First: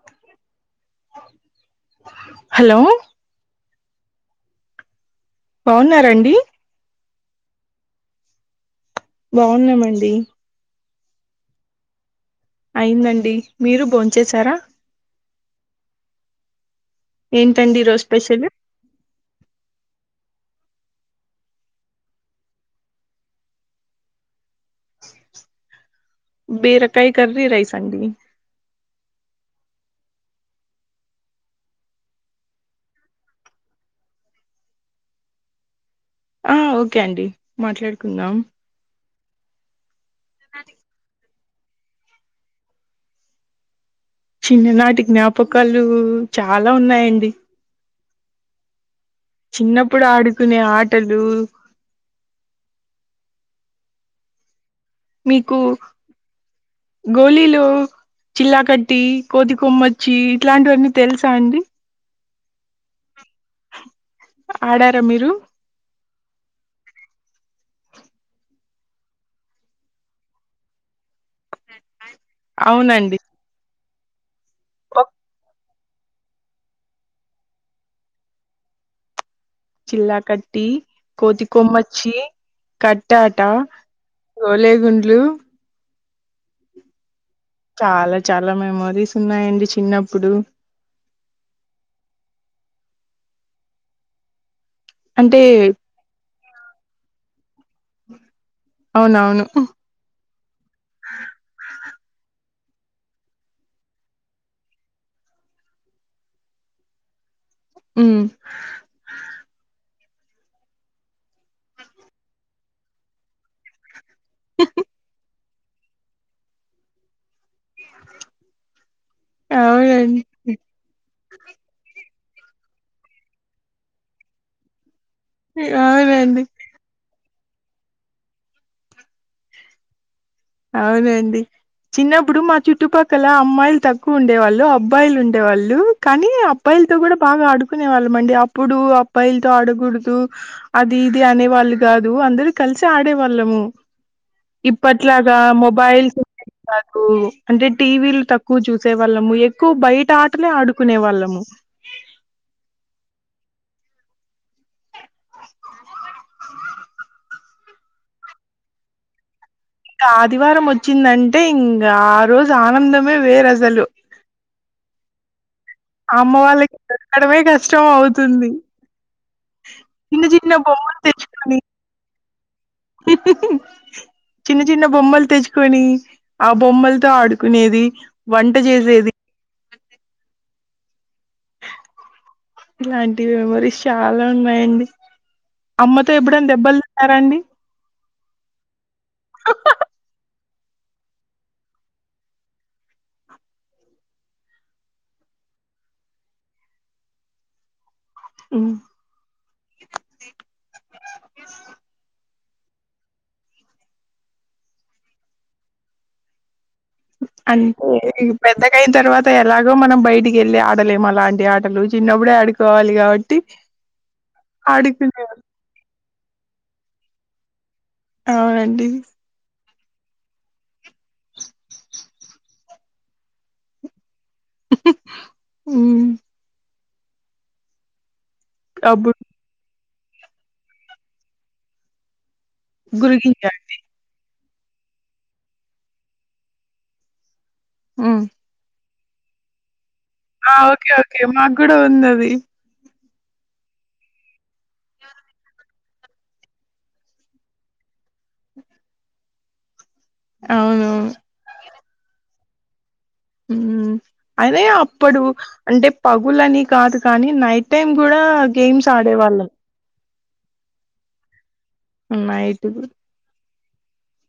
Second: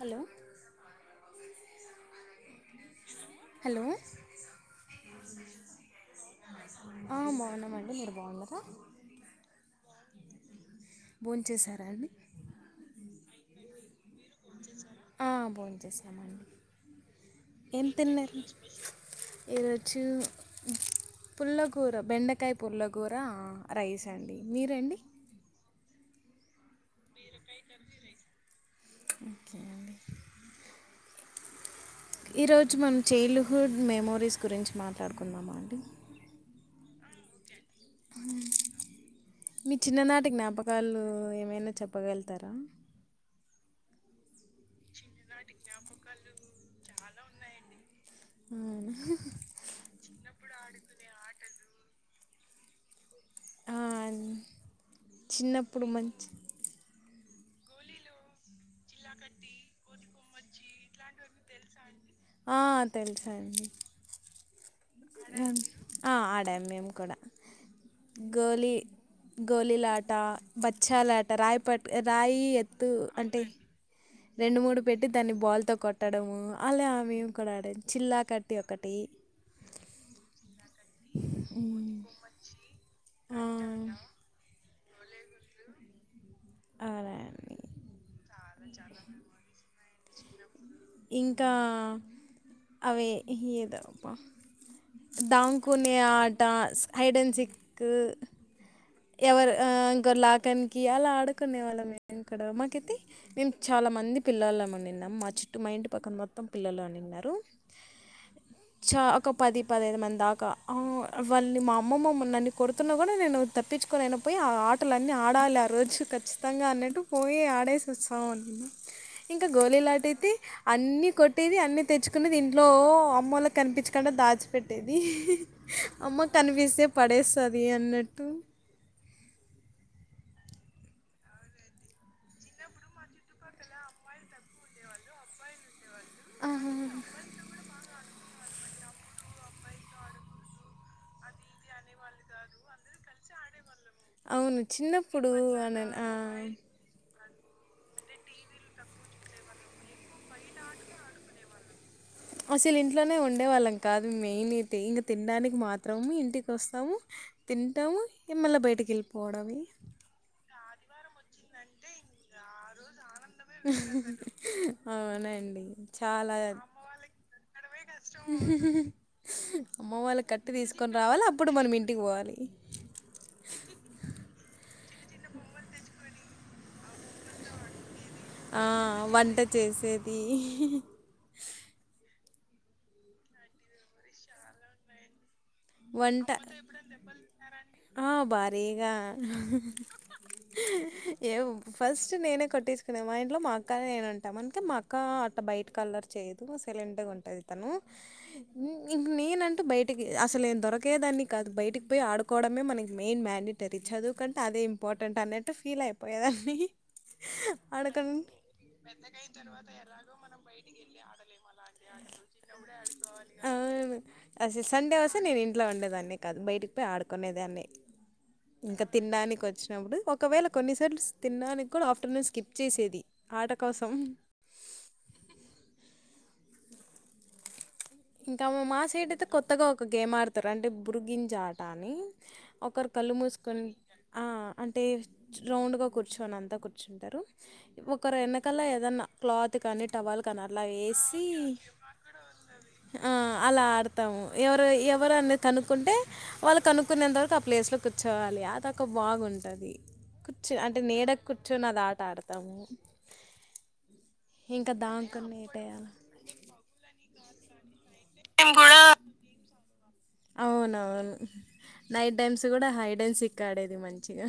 Hello hello hello బావున్నారండి ఆ బావున్నామండి మీర్ బావున్నర బావున్నామండి బోన్ చేసారాండి అయిందండి మీరు భోంచేశారా ఎం తిన్నె స్పెషల్ ఈరోజు పుల్లకుర బెండకాయ పుల్లగూర రైస్ అండి మీరండి బిరకాయి కర్రీ రైసండి ఇకేండి ఈరోజు మనం చైల్డ్హుడ్ మెమోరీస్ గురించి మాట్లాడుకుందమండి అ ఓకే అండి మాట్లాడుకుందాం మీ చిన్ననాటి జ్ఞాపకాలు ఏమైనా చెప్పగలుతారా చిన్ననాటి జ్ఞాపకాలు చాలా ఉన్నాయండి ఉమ్ చిన్నప్పుడు ఆడుకునే ఆటలు అ చిన్నప్పుడు మంచి గోలిలో చిల్లా కట్టి కోతి కొమ్మ చ్చి ఇట్లాంటివన్నీ తెలుసా అండి ఆ తెలుసాండి ఆడారా మీరు అ ఆడాం మేము కూడా గోలీ గోలీలాట పచ్చాలా రాయ పట్ రాయి ఎత్తు అవునండి అంటే రెండు మూడు పెట్టి దాన్ని బాల్తో కొ ట్టడము అల్ల ఆ మెము కూడా ఆడ చిల్లా కట్టి ఒకటి చిల్లా కట్ టి కోతి కొమ్మచ్చి కట్టాట గోలే గుండ్లు అరాయన్ చాలా చాలా మెమొరీస్ ఉన్నాయండి చిన్నప్పుడు ఇంకా అవే ఏదమ్మ అంటే దాంకునే ఆట హైడన్ సిక్కు అవునవును ఎవరు ఆ ఇంకలాకానికి అలా ఆడుకునే వాళ్ళ మేము ఇక్కడ కైతే మేము చాలా మంది పిల్లలమండిన్నాము మా చుట్టు మా ఇంటి పక్కన మొత్తం పిల్లలు అండిన్నారు హ్మ్ చ ఒక పది పది ఐదు మం దాకా అ వాళ్ళని మా అమ్మమ్మమ్ని నన్ని కొడుతున్నా కూడా నేను తప్పించు కోననాపోయి ఆటలు అన్నీ ఆడాలి ఆ రోజు ఖచ్చితంగా అన్నట్టు పోయి ఆడేసి వస్తామున్నా ఇంకా గోలీలాట అవునండి అయితే అన్ని కొట్టేది అన్నీ తెచ్చుకు కునేది ఇంట్లో అమ్మోళ్ళకి కనిపించకుండా దాచిపెట్టెది ది అమ్మ అవునండి కనిపిస్తే పడేస్తది అన్నట్టు అవునండి చిన్నప్పుడు మా చుట్టుపక్కల అమ్మాయిలు తక్కువ ఉండే వాళ్ళు అబ్బాయిలు ఉండేవాళ్ళు కానీ అబ్బాయిలతో కూడా బాగా ఆడుకునే వాళ్ళ మండి అప్పుడు అబ్బాయిల్తో ఆడకూడదు అది ఇది అనే వాళ్ళు కాదు అందరు కలిసి ఆడ కునేవాళ్ళము అవును చిన్నప్పుడు అనిన్ ఆ ఉండేవి కాదు అంటే టీవీలు తక్కువ చూసే వాళ్ళము ఎక్కువ బయట ఆటలే ఆడుకునే వాళ్ళము అసల్ ఇంట్లనే ఉండేవాళ్ళం కాదు మెయిన్ అయితే ఇంక తినడానిక్ మాత్రం ఇంటికి వస్తాము. తింటాము ఇగ మళ్ళ బైటికెళ్ళిపోవడమే ఇంకా ఆదివారం వచ్చిందంటే ఇంగ ఆ రోజ్ ఆనందం అవునండి చాలా ఆడపోయి కష్టం అవుతుంది. అవుతుంది అమ్మ వాళ్ళ చిన్న కట్టి చిన్న తీసుకొని బొమ్మల్ రావాలి అప్పుడు తెచ్చుకొని మనం ఇంటికి పోవాలి. చిన్న చిన్న బొమ్మల్ తెచ్చుకొని ఆ బొమ్మల్తో ఆడుకునేది వంట ఆ చేసేది వంట చేసేదీ ఇలాంటి మోమోరీస్ చాలా ఉన్నయండి. అమ్మతో వంట ఎప్పుడన్ దెబ్బల్ తిన్నారా అండి ఆ భారీగా ఏం ఫస్ట్ నేనే కొట్టిచ్చుకునే మా ఇంట్లో మా అక్క నేను ఉంటాం అందుకే మా అక్క అట్ల బైటిక్ అల్లర్ చేయదు సైలెంట్ గుంటది తనూ హ్మ్. ఇంక నేనంటూ బైటికి అసలే దొరకేదాన్ని దాన్ని బయటికి పోయి ఆడు కోడమే మనకి మెయిన్ మ్యాండిటరీ చదువుకంటే అదే ఇంపార్టెంట్ అనేట్టు ఫీల్ అయిపోయేదాన్ని అంటే ఆడకం ఇగ పెద్దగైన్ తర్వాత ఎలాగో మనం బైటికెళ్ళి ఆడలేం అలాంటి ఆటలు చిన్నప్పుడే ఆడుకోవాలి కాబట్టి అవును ఆడుకున్నా దాన్నే కాదు బయటికి పోయి ఆడుకునే దాన్ని ఇంకా అవునండి. తిన్డానిక్ వచ్చి నప్పుడు ఒకవేళ కొన్నిసార్లు తిన్డానికి కూడా ఆఫ్టర్నూన్ స్కిప్ చేసేది ఆట కోసం మ్ ఇంకా మ మా సైడ్ అప్పుడు అయితే కొత్తగా ఒక గేమ్ ఆడ్తరు అంటే బురుగింజ ఆట అని ఒకరు కళ్ళు గురిగింజ మూస్కొని ఆ అంటే రౌండ్గా కూర్చొని అంతా కూర్చుంటరు. ఒకర్ హ్మ్. ఎనకల ఏదన్నా క్లాత్ కాని ఆ ఓకే ఓకే మాక్ గుడా ఉందది. ఆ అలా ఆడ్తాము. ఎవరు ఎవరు అనేద్ కనుక్కుంటే వాళ్ళు కనుక్కునే అంతవరక్ ఆ ప్లేస్లో కూర్చోవాలి. ఈ ఆట ఒక బాగుంటది. కుర్చ్ అంటే అవునవును నీడక్ కూర్చొని అది ఆట ఆడతాము. మ్ అదే ఇంకా అప్పడు దాంకుని ఏటేయాలి అంటే పగులని కాదు కానీ నై టైం గూడా గేమ్స్ ఆడేవాళ్ళం. అవునవున్ నైట్ టైమ్స్ గుడా హైడెన్ సిక్ ఇక్క ఆడేది మంచిగా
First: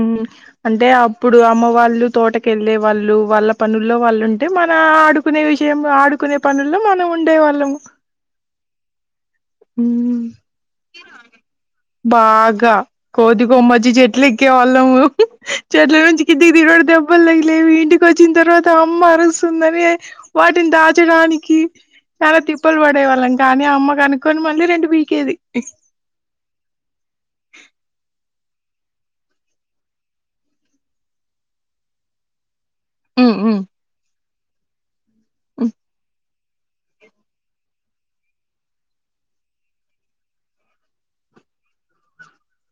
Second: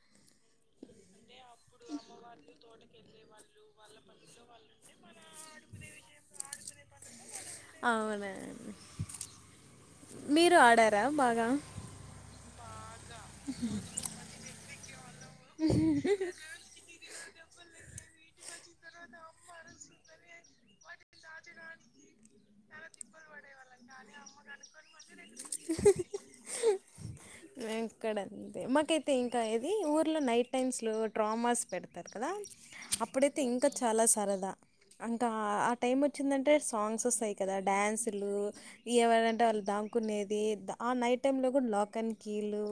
మ్ అంటే అప్పుడు అమ్మ వాళ్ళు తోటకెళ్ళే వాళ్ళు వాళ్ళ పనుల్లో వాళ్ళుంటే మన ఆడుకునే విషయం ఆడుకునే పనుల్లో మనం ఉండేవాళ్ళము అవునండి హ్మ్ మీరు ఆడారా బాగా గా కోతికొమచ్చీ చెట్లెక్కే వాళ్ళం చెట్ల నుంచి దిగిట దెబ్బల్ తగి లేవి ఇంటికొచ్చిన్ తర్వాత అమ్మ అరుస్తుందనే వాటిని దాచడానికి చాలా తిప్పల్ పడే వాళ్ళం కానీ అమ్మ కనుక్కొని మళ్ళీ రెం వేం కడ మాకైతే ఇంకా ఏది ఊర్లో నైట్ టైమ్స్లో డ్రామాస్ పెడ్తారు కదా అప్పుడైతే ఇంకా చాలా సరదా అంకా ఆ టైం వచ్చిందంటే సాంగ్స్ వస్తాయి కదా డ్యాన్సులు ఎవరంటే వాళ్ళు దాంకునేది ఆ నైట్ టైమ్లో గుడా లాక్ అండ్ కీలు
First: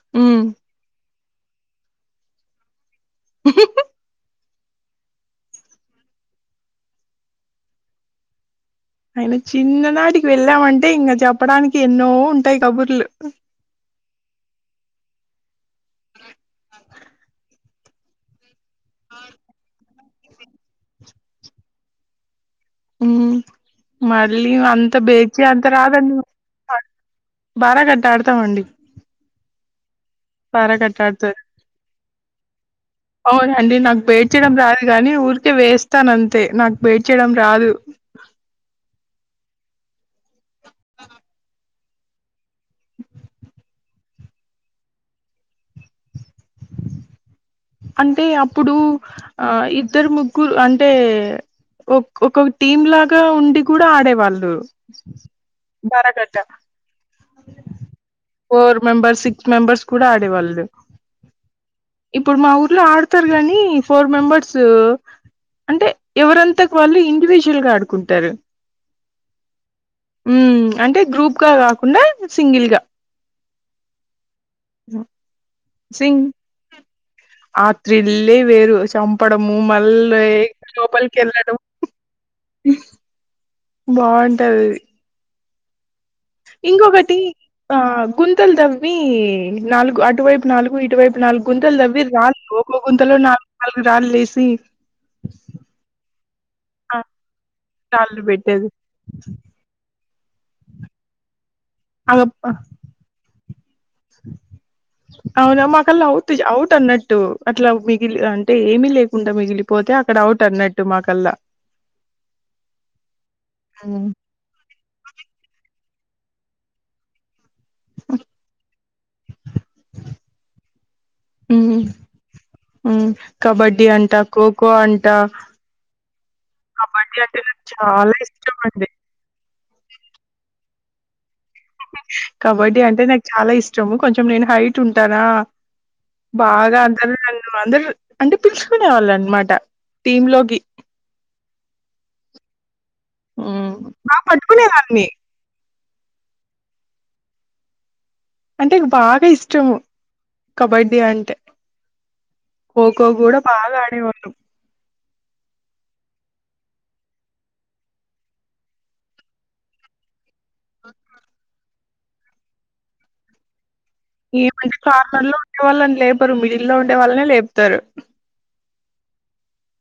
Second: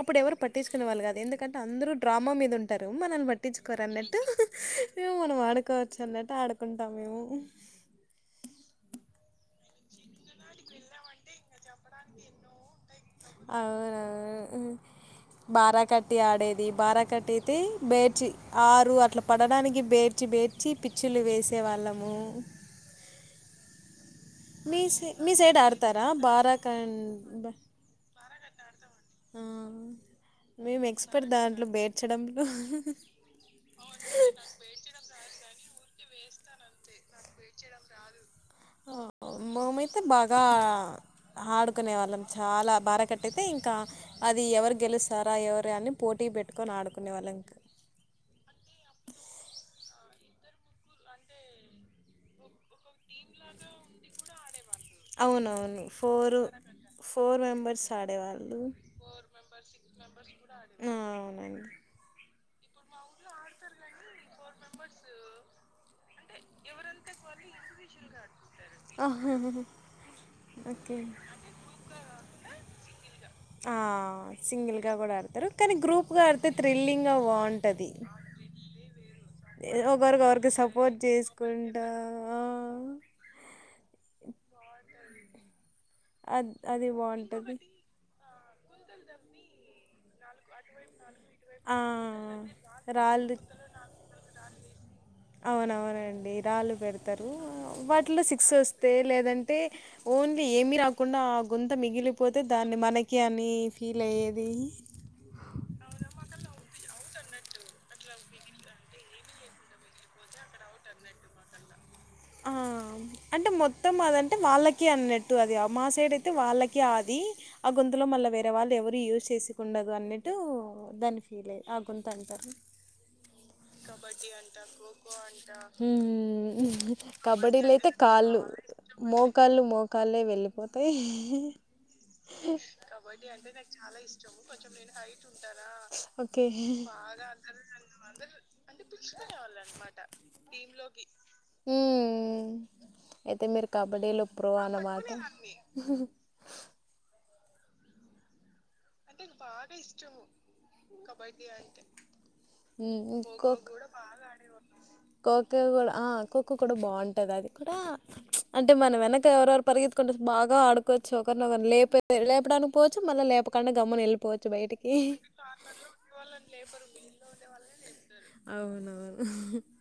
అప్పుడు ఎవరు పట్టిచ్చుకునే వాళ్ళు కాదు ఎందు కంటే అందరూ డ్రామా మీద ఉంటారు మనల్ని పట్టించుకోర్ అన్నట్టు మేము మనం ఆడుకోవచ్చు అన్నట్టు ఆడుకుంటాం మేము. అయిన చిన్ననాటికి వెళ్ళామంటే ఇంక చెప్పడానికి ఎన్నో ఉంటాయి కబుర్లు అవునవును బారా కట్టి ఆడేది బారా కట్టి అయితే బేడ్చి ఆరు అట్లా పడడానికి బేడ్చి బేడ్చి పిచ్చులు వేసేవాళ్ళము మ్ మళ్ళీ మీ అంత సై మీ బేచి సైడ్ అంత ఆడతారా రాదండి బారా కం బ బారా కట్ట ఆడుతామండి ఆ మేము ఆడుత ఎక్స్పర్ట్ దాంట్లో బేడ్చడంలో అవునండి నాకు భేడ్ చేయడం రాదు గానీ ఊరికే వేస్ స్తనంతే నాకు భేడ్చడం రాదు ఓహో మమైతే బగా అడ్ కునే వాళ్ళం చాలా బార కట్టటితే ఇంకా అది ఎవరు గెలుస్తారా ఎవరు అని పోటీ పెట్టుకోని ఆడుకునే వాళ్ళం ఇంకా అంటే అప్పుడు ఆ ఇద్దరు ముగ్గురు అంటే ఒక్ ఒక్క టీం లాగా ఉండి కూడా ఆడేవాళ్ళు అవునవును బరకట్ట ఫోర్ ఫోర్ మెంబర్స్ ఆడేవాళ్ళు ఫోర్ మెంబర్స్ సిక్స్ మెంబర్స్ కూడా ఆడేవాళ్ళు ఆ అవునండి ఇప్పుడు మా ఊర్లో ఆడతారు గాని ఫోర్ మెంబర్స్ అంటే ఎవరంతా వాళ్ళు ఇండివిజువల్ గా ఆడుకుంటారు ఆహా మ్ ఓకే అంటే గ్రూప్ గా కాకుండా సింగిల్గా ఆ సింగిల్గా కూడా ఆడతారు కానీ గ్రూప్గా సింగ్ ఆడితే థ్రిల్లింగ్గా ఆ బాగుంటది థ్రిల్లే వేరు. చంపడము, మళ్ళీ ఒకరికొరికి సపోర్ట్ లోపలికెళ్ళడం చేసుకుంటా బాగుంటది అది అద్ అది ఇంకొకటి బాగుంటది ఆ గుంతలు తవ్వి నాలుగు అటువైపు నాలుగు ఇటువై నాలుగు ఆ గుంతలు తవ్వి రాళ్ళు ఒక గుంతలో రాళ్ళు నాలుగు నాలుగు రాళ్ళు లేేసి అవునవునండి రాళ్ళు పెడుతారు వాటిలో రాళ్ళు సిక్స్ పెట్టేది వస్తే లేదంటే ఓన్లీ ఏమి రాకుండా గుంత అగప్ మిగిలిపోతే దాన్ని మనకి అని ఫీల్ అయ్యేది అలా అవుట్ అవుట్ అన్నట్టు అట్లా మిగిలి అంటే ఏమిీ లేకుండా మిగిలిపోతే అక్కడ అవుట్ అన్నట్టు మాకల్లా ఆ అంటే మొత్తం అదంటే వాళ్ళకి అన్నట్టు అది అప్ మా సైడ్ అయితే వాళ్ళకి అది ఆ గొంతులో మళ్ళీ వేరే వాళ్ళు ఎవరు యూజ్ చేసి కుండదు అన్నిట్టు దాని ఫీల్ అయ్ మ్మ్ ఆగుంత అంటారు కబడ్డీ అంటా ఖోఖో అంట మ్ కబడ్డీ అంటే నాకు కబడ్డీలో అయితే చాలా కాళ్ళు ఇష్టం అండి మోకాళ్ళు మోకాళ్ళే వెళ్ళిపోతాయి కబడ్డీ అంటే నాకు చాలా ఇష్టము కొంచం నేను హైట్ ఉంటానా ఓకే బాగా అం అందరు అంటే పిలుచుకునే వాళ్ళు అనమాట టీమ్ లోకి మ్ అయితే మీరు బా కబడ్డీలో ప్రో పట్టుకునేదాన్ని. అన్నమాట అంటే బాగా ఇష్టము కబడ్డీ అంటే కోఖో కూడా ఇంకో బాగా ఆడే వాళ్ళు ఖోఖో కూడా ఆ ఖోఖో కూడా బాగుంటది అది కూడా అంటే మన వెనక ఎవరెవరు పరిగెత్కుంటు బాగా ఆడుకోవచ్చు ఒకరిని ఒకరు లే లేపడానికి పోవచ్చు మళ్ళీ లేప కుండా ఏమంటే కార్నర్ లో ఉండే వాళ్ళని లేపరు మిడిల్లో ఉండే వాళ్ళనే లేపుతారు అవునవును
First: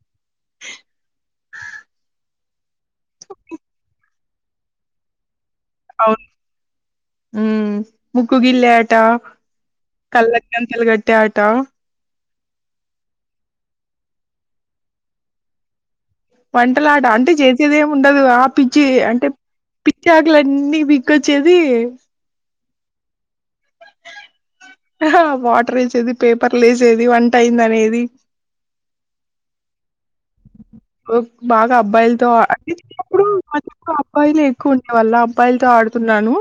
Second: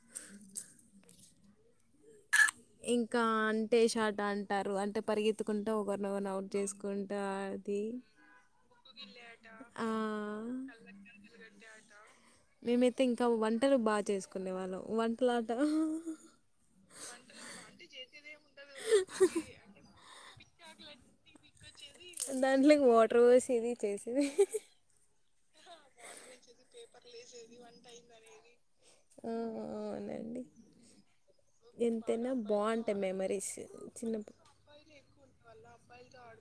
ఇంకా అంటే షాట అంటారు అంటే పరిగ ఎత్తుకుంటూ అవును. ఒకరినొకరి అవుట్ చేసుకుంటా ఆది కళ్ళకు గంతలగట్టె ఆట మేమైతే ఇంకా వంటలు బాగా చేసుకునే వాళ్ళం వంటలాట వంటలా ఆట అంటే బా జేసేది ఏం ఉండదు ఆ పిచ్చి అంటే పిచ్చా లన్నీ బీక్ వచ్చేది దాంట్లోకి వాటర్ పోసేది చేసేది వాటర్ చేది అవునండి బాగా అబ్బాయిలతో ఎంతైనా బాగుంటాయి అంటేప్పుడు మెమరీస్ మంచి చిన్నప్పుడు అబ్బాయిలు ఎక్కువ ఉండే వాళ్ళ అబ్బాయిలతో ఆడుతున్ న్నాను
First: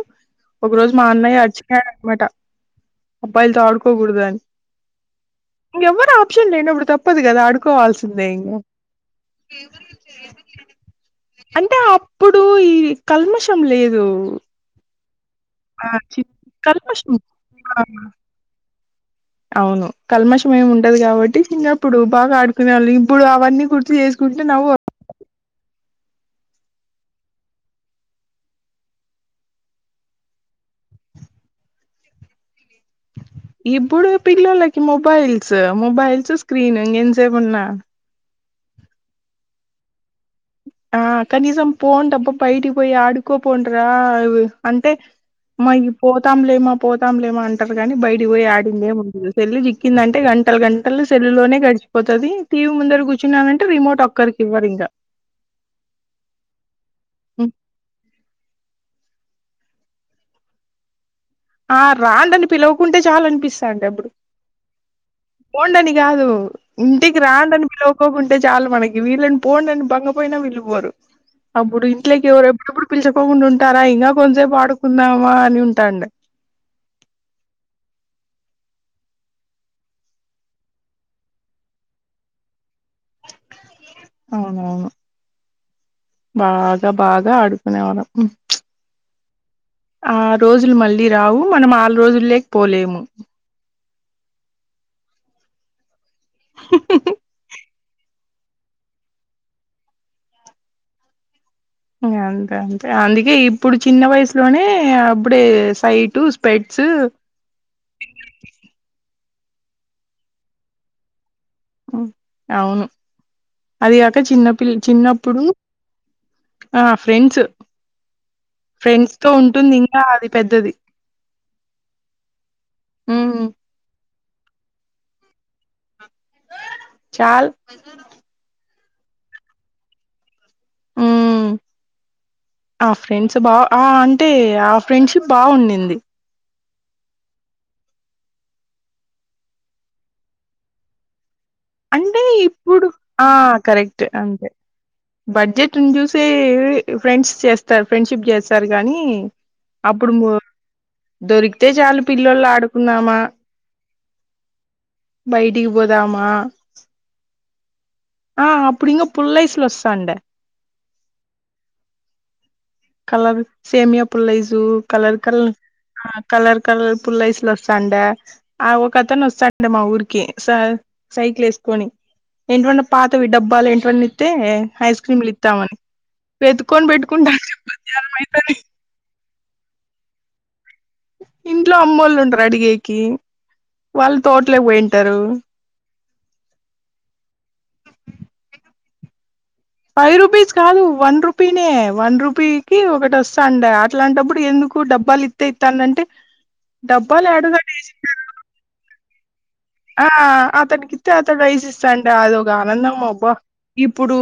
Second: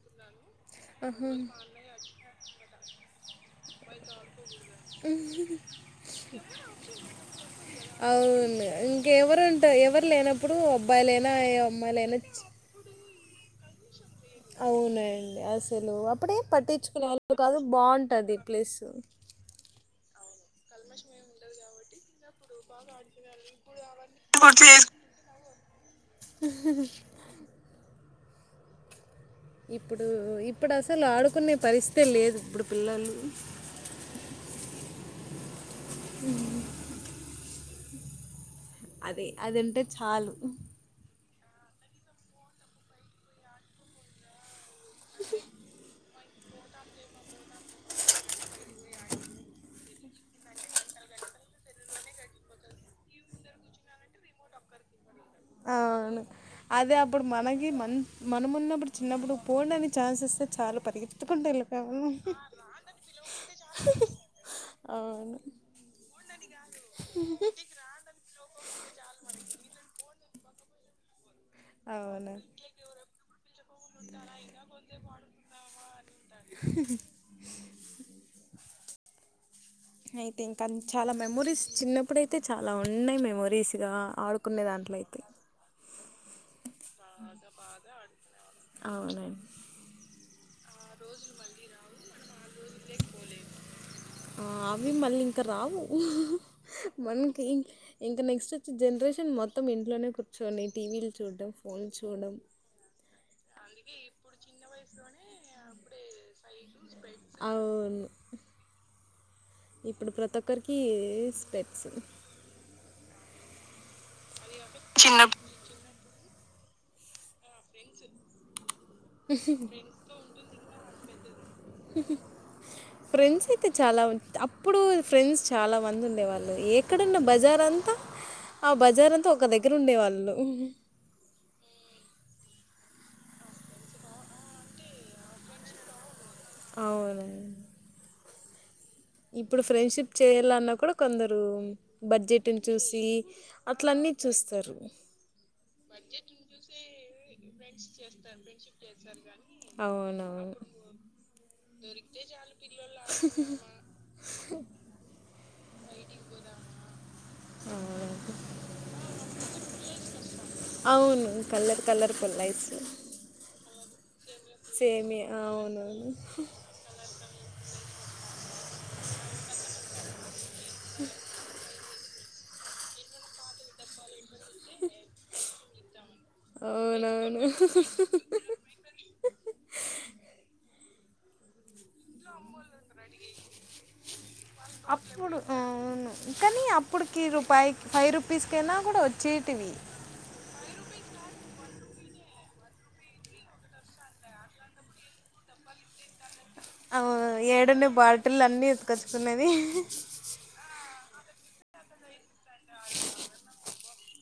ఒక రోజు మా ఆహా అన్నయ్య వచ్చినాడు అనమాట అబ్బా ఇల్తో ఆడుకోగుడద అని ఇంగ ఎవ్వరు ఆప్షన్ లేనప్పుడు తప్పదు కదా అడుకోవాల్సిందె ఇంగ అవును ఇంకెవరు ఉంటారు ఎవరు లేనప్పుడు అబ్బాయిలైనా ఏ అంటే అమ్మాయిలైనా అప్పుడు చ్- ఈ కల్మషం లేదు అవునండి. ఆ! అసలు చి అప్పుడే పట్టించుకునే కల్మషం వాళ్ళు కాదు ఆ! బాగుంటది ఈ ప్లేస్ అవును కల్మష్ ఇష్టమేమి ఉండదు. కాబట్టి చిన్నప్పుడు బాగా ఆడుకునేవాళ్ళు ఇప్పుడు అవన్నీ గుర్తు చేసుకుంటే నవ్వు ఇప్పుడు ఇప్పుడు అసలు ఆడుకునే పరిస్థితి లేదు ఇప్పుడు. పిల్లలు ఇప్పుడు పిల్లలకి మొబైల్స్ మొబైల్స్ స్క్రీన్ ఇంసేపు ఉన్నా ఆ అదే అదుంటే చాలు ఆ కనీసం పోండబ్బ బయటికి పోయి ఆడుకోపోండిరా అ అంటే మా పో పోతం లేమా పోతాంలేమా అంటారు. కాని బయట పోయి ఆడిందే ఉండదు సెల్లి చిక్కిందంటే గంటలు గంట సెల్ లోనే గడిచిపోతది టీవీ ముందర కూర్చున్నానంటే రిమోట్ ఒక్కరికి ఇవ్వరు ఇంకా అవును అదే అప్పుడు మనకి మన్ మనం ఉన్నప్పుడు చిన్నప్పుడు పోండి అని ఛాన్స్ ఇత్తే చాలా పరిగి ఆ రాండని పిలువకుంటే చాలు అనిపిస్తాండ ఎప్పుడు అవును పోండని కాదు ఇంటికి రాండని పిలువకోకుంటే చాలు మనకి వీళ్ళని పోండుని బంగ పోయినా వీళ్ళుపోరు అప్పుడు ఇంట్లోకి అవును ఎవరు ఎప్పుడప్పుడు పిల్చుకోకుండా ఉంటారా. ఇంకా కొంసేపు ఆడుకుందామా అని ఉంటాండే ఆడియో పూర్తిగా ఖాళీగా లేదు శబ్దంగా ఉంది అయితే ఇంకా చాలా మెమరీస్ చిన్నప్పుడు అయితే చా అలా ఉన్నాయి మేమొరీస్గా ఆడుకునే దాంట్లో అయితే బాగ బాగా ఆడుకునే వాళ్ళం అవునండి ఆ రోజులు మళ్ళీ రావు మనం ఆరు రోజులేక పోలేము ఆ అవి మళ్ళీ ఇంక రావు మనకి ఇంకా నెక్స్ట్ వచ్చే జనరేషన్ మొత్తం ఇంట్లోనే కూర్చొని టీవీలు చూడడం ఫోన్లు చూడడం. అంతే అంతే అందుక ఇ ఇప్పుడు చిన్న వయసులోనే అప్పుడే సైటు స్పెట్స్ స ఇప్పుడు ప్రతి ఒక్కర్కీస్ అవును అదిగాక చిన్నపిల్ చిన్నప్పుడు ఆ ఫ్రెండ్స్ ఫ్రెండ్స్తో ఉంటుంది ఇంకా అది పెద్దది. ఉమ్ ఫ్రెండ్స్ అయితే చాలా ఉం అప్పుడు ఫ్రెండ్స్ చాలా మంది ఉండేవాళ్ళు ఏక్కడున్న చాల్ బజార్ అంత ఆ బజారంత ఒక దగ్గర ఉండేవాళ్ళు. ఉమ్ ఆ ఫ్రెండ్స్ బా ఆ అంటే ఆ ఫ్రెండ్షిప్ బాగుండింది. అవునం ఇప్పుడు ఫ్రెండ్షిప్ చేయాలన్నా కుడ కొందర్ రు అంటే బడ్జెట్న్ ఇప్పుడు చూసి అట్లన్నీ చూస్తరు. బడ్జెట్న్ చూసే ఫ్రెండ్స్ చేస్తర్ ఫ్రెండ్షిప్ చేస్తర్ గనీ అవునవున్ దొరికితే చాలు పిల్లొల్ ఆడుకుంన్నామా బైటికి పోదామా? ఆ ఆ అప్పుడింగ పుల్లైస్లొస్తాడె అవును కలర్ కలర్ పుల్లైస్ కలర్ సేమియా పుల్లైసి కలర్ సేమియా కల్ అవునవును ఆ కలర్ కలర్ పుల్లైస్లొస్తాండా ఆ ఒక అతన్ వస్తాండే మా ఊర్కి స సైకిల్ ఏస్కోని ఏంటంటే పాతవి డబ్బాలేంటో అన్ని తే ఐస్ క్రీమ్లు ఇత్తామని పేతుకోన్ పెట్టుకుంటా అవునవును యా మైథలి ఇంట్లో అమ్ముళ్ళుంటర్ అడిగేకి వాళ్ళు తోటలేక్ పోయింటారు. అప్పుడు అవును కానీ అప్పటికేదో బైక్ ఫైవ్ రూపీస్కైనా కూడా వచ్చి ఫైవ్ రుపీస్ కాదు వన్ రుపీ నే వన్ రూపీకిి ఒకటస్తా అండా అట్లాంటప్పుడు ఎందుకు డబ్బాల్ ఇత్తే ఇత్తానంటే ఆ డబ్బాలు ఏడుగడి ఏడున్నై బాటిల్ అన్నీ ఎత్తుకొచ్చుకున్నా ఆ అతనికిత్తే అతడ్ రైస్ ఇస్తాంటే అదొక ఆనందం అబ్బ ఇప్పుడూ